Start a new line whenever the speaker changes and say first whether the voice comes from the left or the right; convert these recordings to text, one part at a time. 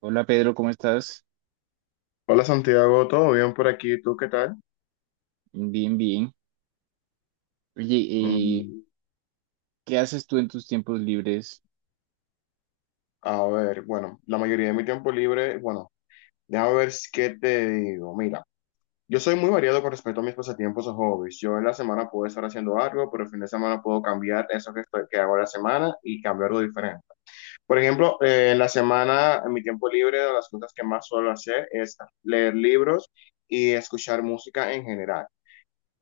right: Hola Pedro, ¿cómo estás?
left: Hola Santiago, ¿todo bien por aquí? ¿Tú qué tal?
right: Bien, bien. Oye, eh,
left: Mm,
right: ¿qué haces tú en tus tiempos libres?
left: a ver, bueno, la mayoría de mi tiempo libre, bueno, déjame ver qué te digo. Mira, yo soy muy variado con respecto a mis pasatiempos o hobbies. Yo en la semana puedo estar haciendo algo, pero el fin de semana puedo cambiar eso que, que hago en la semana y cambiar algo diferente. Por ejemplo, en la semana, en mi tiempo libre, de las cosas que más suelo hacer es leer libros y escuchar música en general.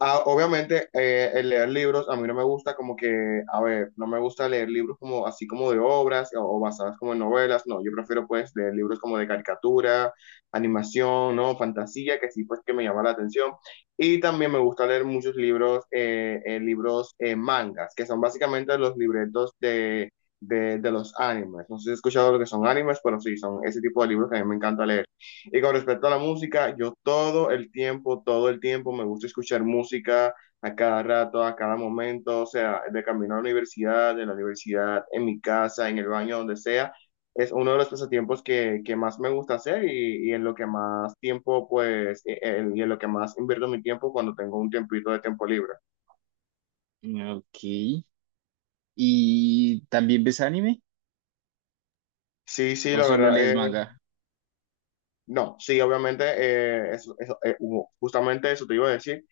left: Ah, obviamente, el leer libros a mí no me gusta como que, a ver, no me gusta leer libros como así como de obras o basadas como en novelas, no, yo prefiero pues leer libros como de caricatura, animación, ¿no? Fantasía, que sí pues que me llama la atención. Y también me gusta leer muchos libros, libros mangas, que son básicamente los libretos de los animes. No sé si has escuchado lo que son animes, pero sí, son ese tipo de libros que a mí me encanta leer. Y con respecto a la música, yo todo el tiempo me gusta escuchar música a cada rato, a cada momento, o sea, de camino a la universidad, de la universidad, en mi casa, en el baño, donde sea. Es uno de los pasatiempos que más me gusta hacer y en lo que más tiempo, pues, y en lo que más invierto mi tiempo cuando tengo un tiempito de tiempo libre.
right: Ok. ¿Y también ves anime?
left: Sí, sí,
right: ¿O
left: la
right: solo
left: verdad,
right: lees manga?
left: no, sí, obviamente, eso, eso, justamente eso te iba a decir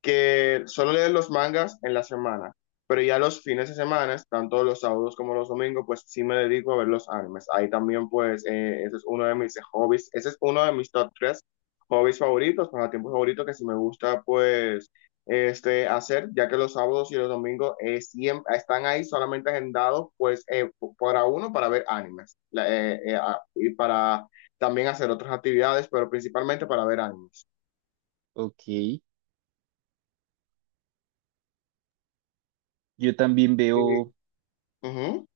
left: que solo leen los mangas en la semana, pero ya los fines de semana, tanto los sábados como los domingos, pues sí me dedico a ver los animes. Ahí también, pues, ese es uno de mis hobbies, ese es uno de mis top tres hobbies favoritos, pasatiempos favoritos que sí me gusta, pues, este, hacer, ya que los sábados y los domingos están ahí solamente agendados, pues, para uno, para ver animes, y para también hacer otras actividades, pero principalmente para ver animes.
right: Ok. Yo también
left: Sí.
right: veo,
left: Ujú.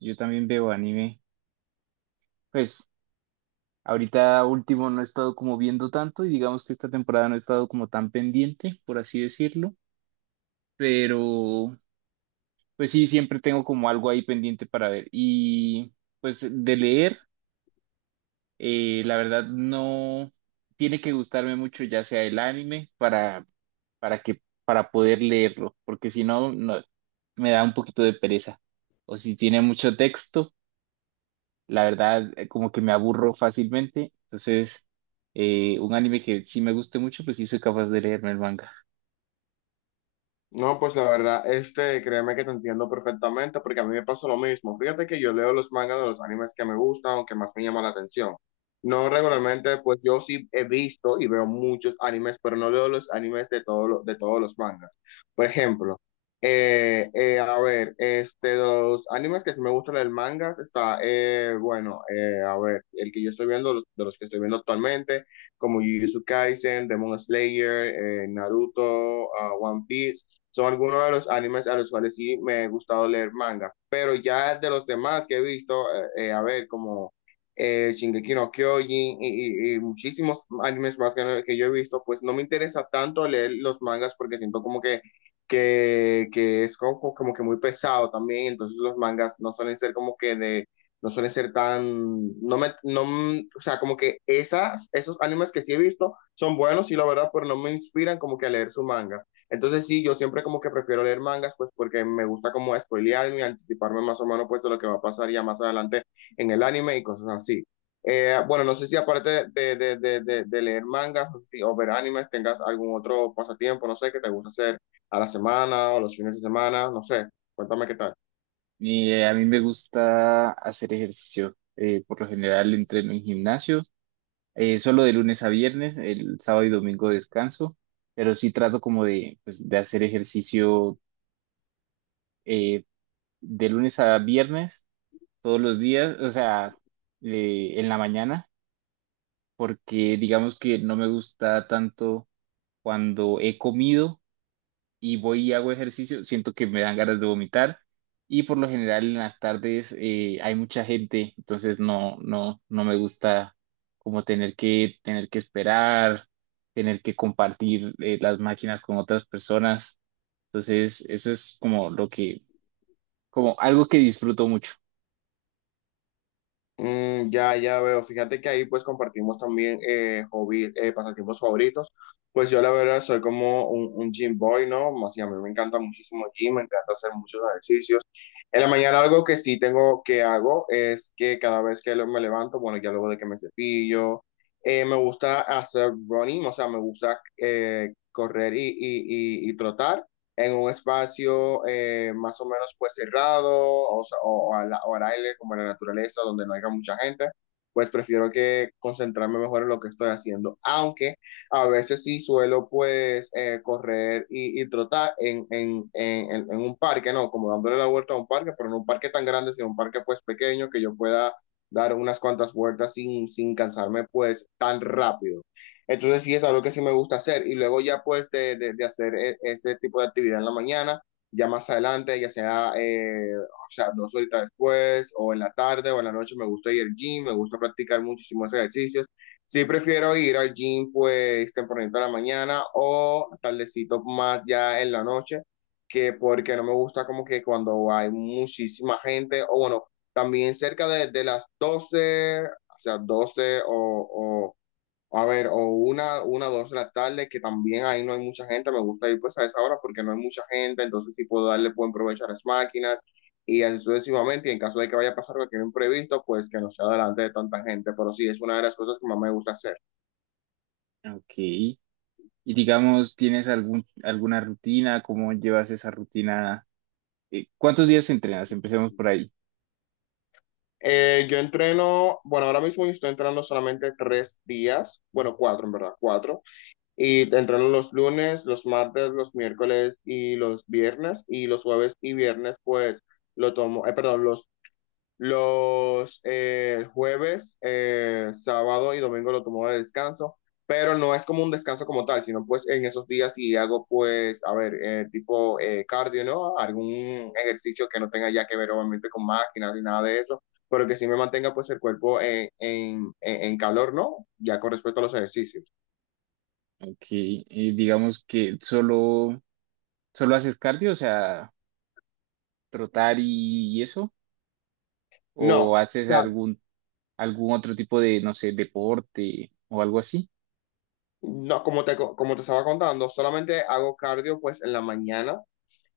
right: yo también veo anime. Pues ahorita último no he estado como viendo tanto y digamos que esta temporada no he estado como tan pendiente, por así decirlo. Pero pues sí, siempre tengo como algo ahí pendiente para ver. Y pues de leer. La verdad no tiene que gustarme mucho ya sea el anime para poder leerlo, porque si no, no me da un poquito de pereza. O si tiene mucho texto, la verdad como que me aburro fácilmente. Entonces, un anime que sí me guste mucho, pues sí soy capaz de leerme el manga.
left: No, pues la verdad, este, créeme que te entiendo perfectamente porque a mí me pasa lo mismo. Fíjate que yo leo los mangas de los animes que me gustan o que más me llaman la atención. No regularmente, pues yo sí he visto y veo muchos animes, pero no leo los animes de todos los mangas. Por ejemplo, a ver, este, de los animes que sí me gustan el mangas está, bueno, a ver, el que yo estoy viendo, de los que estoy viendo actualmente, como Jujutsu Kaisen, Demon Slayer, Naruto, ah, One Piece son algunos de los animes a los cuales sí me he gustado leer manga, pero ya de los demás que he visto, a ver, como Shingeki no Kyojin y muchísimos animes más que, que yo he visto, pues no me interesa tanto leer los mangas porque siento como que es como, como que muy pesado también, entonces los mangas no suelen ser como que de... No suelen ser tan, no me, no, o sea, como que esos animes que sí he visto son buenos, sí, la verdad, pero no me inspiran como que a leer su manga. Entonces sí, yo siempre como que prefiero leer mangas, pues porque me gusta como spoilearme y anticiparme más o menos pues de lo que va a pasar ya más adelante en el anime y cosas así. Bueno, no sé si aparte de leer mangas o o ver animes, tengas algún otro pasatiempo, no sé, que te gusta hacer a la semana o los fines de semana, no sé, cuéntame qué tal.
right: Y a mí me gusta hacer ejercicio. Por lo general entreno en gimnasio. Solo de lunes a viernes, el sábado y domingo descanso, pero sí trato como de, pues, de hacer ejercicio eh, de lunes a viernes, todos los días, o sea, en la mañana, porque digamos que no me gusta tanto cuando he comido y voy y hago ejercicio, siento que me dan ganas de vomitar y por lo general en las tardes hay mucha gente, entonces no me gusta como tener que esperar, tener que compartir las máquinas con otras personas. Entonces, eso es como como algo que disfruto mucho.
left: Ya, ya veo. Fíjate que ahí pues compartimos también hobby, pasatiempos favoritos. Pues yo la verdad soy como un gym boy, ¿no? Así a mí me encanta muchísimo el gym, me encanta hacer muchos ejercicios. En la mañana algo que sí tengo que hago es que cada vez que me levanto, bueno, ya luego de que me cepillo, me gusta hacer running, o sea, me gusta correr y trotar en un espacio más o menos pues cerrado o sea, o al aire como en la naturaleza donde no haya mucha gente, pues prefiero que concentrarme mejor en lo que estoy haciendo, aunque a veces sí suelo pues correr y trotar en un parque, no, como dándole la vuelta a un parque, pero no un parque tan grande, sino un parque pues pequeño que yo pueda dar unas cuantas vueltas sin cansarme pues tan rápido. Entonces sí es algo que sí me gusta hacer y luego ya pues de hacer ese tipo de actividad en la mañana, ya más adelante, ya sea, o sea, 2 horitas después o en la tarde o en la noche, me gusta ir al gym, me gusta practicar muchísimos ejercicios. Sí prefiero ir al gym pues tempranito en la mañana o tardecito más ya en la noche, que porque no me gusta como que cuando hay muchísima gente o bueno, también cerca de las 12 o sea, 12 o... A ver, o una, dos de la tarde, que también ahí no hay mucha gente. Me gusta ir pues a esa hora porque no hay mucha gente, entonces sí puedo darle buen provecho a las máquinas y así sucesivamente. Y en caso de que vaya a pasar cualquier imprevisto, pues que no sea delante de tanta gente. Pero sí, es una de las cosas que más me gusta hacer.
right: Ok. Y digamos, ¿tienes algún, alguna rutina? ¿Cómo llevas esa rutina? ¿Cuántos días entrenas? Empecemos por ahí.
left: Yo entreno, bueno, ahora mismo yo estoy entrenando solamente 3 días, bueno, cuatro en verdad, cuatro. Y entreno los lunes, los martes, los miércoles y los viernes. Y los jueves y viernes, pues lo tomo, perdón, los jueves, sábado y domingo lo tomo de descanso, pero no es como un descanso como tal, sino pues en esos días si hago pues, a ver, tipo cardio, ¿no? Algún ejercicio que no tenga ya que ver obviamente con máquinas ni nada de eso, pero que sí me mantenga pues el cuerpo en calor, ¿no? Ya con respecto a los ejercicios.
right: Ok. Y digamos que solo, ¿solo haces cardio, o sea, trotar y eso?
left: No, o
right: ¿O haces
left: sea,
right: algún, algún otro tipo de, no sé, deporte o algo así?
left: no, como te estaba contando, solamente hago cardio pues en la mañana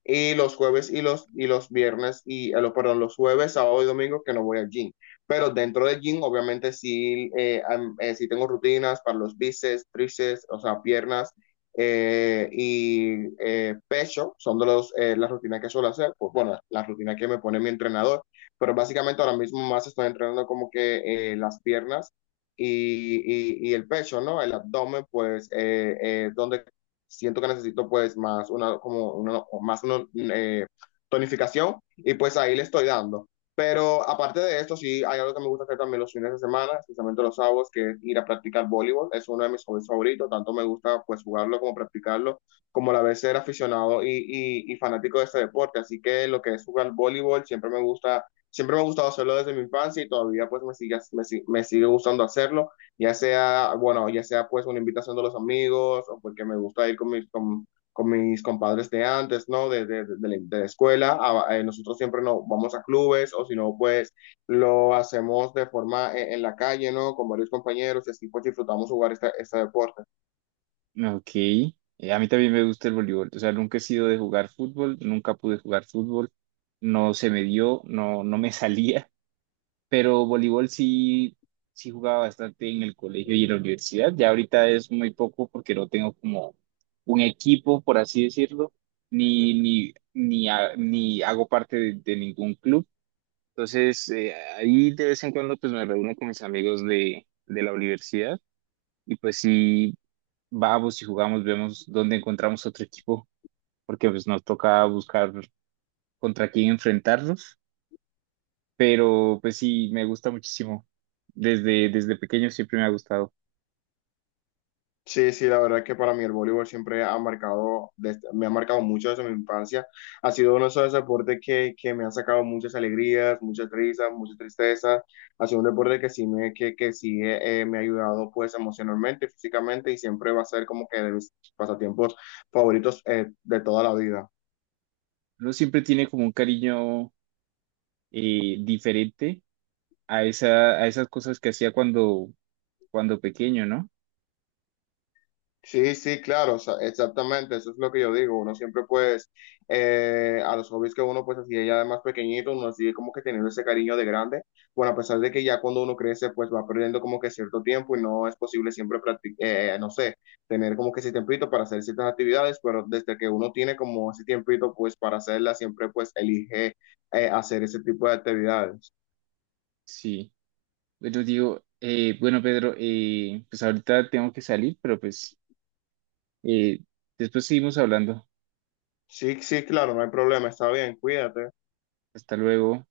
left: y los jueves y los viernes, y perdón, los jueves, sábado y domingo que no voy al gym. Pero dentro del gym, obviamente, sí, sí tengo rutinas para los bíceps, tríceps, o sea, piernas y pecho, son las rutinas que suelo hacer, pues bueno, las rutinas que me pone mi entrenador, pero básicamente ahora mismo más estoy entrenando como que las piernas y el pecho, ¿no? El abdomen, pues, donde siento que necesito pues más una eh, tonificación y pues ahí le estoy dando. Pero aparte de esto, sí, hay algo que me gusta hacer también los fines de semana, especialmente los sábados, que es ir a practicar voleibol. Es uno de mis hobbies favoritos, tanto me gusta pues jugarlo como practicarlo, como a la vez ser aficionado y fanático de este deporte. Así que lo que es jugar voleibol siempre me ha gustado hacerlo desde mi infancia y todavía pues me sigue gustando hacerlo ya sea, bueno, ya sea pues una invitación de los amigos o porque me gusta ir con mis compadres de antes, ¿no? De la escuela. Nosotros siempre nos vamos a clubes o si no, pues lo hacemos de forma en la calle, ¿no? Con varios compañeros y así pues disfrutamos jugar este deporte.
right: Ok. A mí también me gusta el voleibol. O sea, nunca he sido de jugar fútbol, nunca pude jugar fútbol, no se me dio, no me salía, pero voleibol sí, sí jugaba bastante en el colegio y en la universidad. Ya ahorita es muy poco porque no tengo como un equipo, por así decirlo, ni hago parte de ningún club. Entonces, ahí de vez en cuando pues me reúno con mis amigos de la universidad y pues sí, vamos y jugamos, vemos dónde encontramos otro equipo, porque pues nos toca buscar contra quién enfrentarnos, pero pues sí, me gusta muchísimo. Desde pequeño siempre me ha gustado.
left: Sí, sí, la verdad es que para mí el voleibol siempre ha marcado, me ha marcado mucho desde mi infancia. Ha sido uno de esos deportes que me ha sacado muchas alegrías, muchas risas, muchas tristezas. Ha sido un deporte que sí me ha ayudado pues emocionalmente, físicamente y siempre va a ser como que de mis pasatiempos favoritos de toda la vida.
right: Uno siempre tiene como un cariño diferente a a esas cosas que hacía cuando pequeño, ¿no?
left: Sí, sí, claro, o sea, exactamente, eso es lo que yo digo, uno siempre pues, a los hobbies que uno pues hacía ya de más pequeñito, uno sigue como que teniendo ese cariño de grande, bueno, a pesar de que ya cuando uno crece pues va perdiendo como que cierto tiempo y no es posible siempre practicar, no sé, tener como que ese tiempito para hacer ciertas actividades, pero desde que uno tiene como ese tiempito pues para hacerla, siempre pues elige hacer ese tipo de actividades.
right: Sí. Bueno, digo, bueno, Pedro, pues ahorita tengo que salir, pero pues eh, después seguimos hablando.
left: Sí, sí, claro, no hay problema, está bien, cuídate.
right: Hasta luego.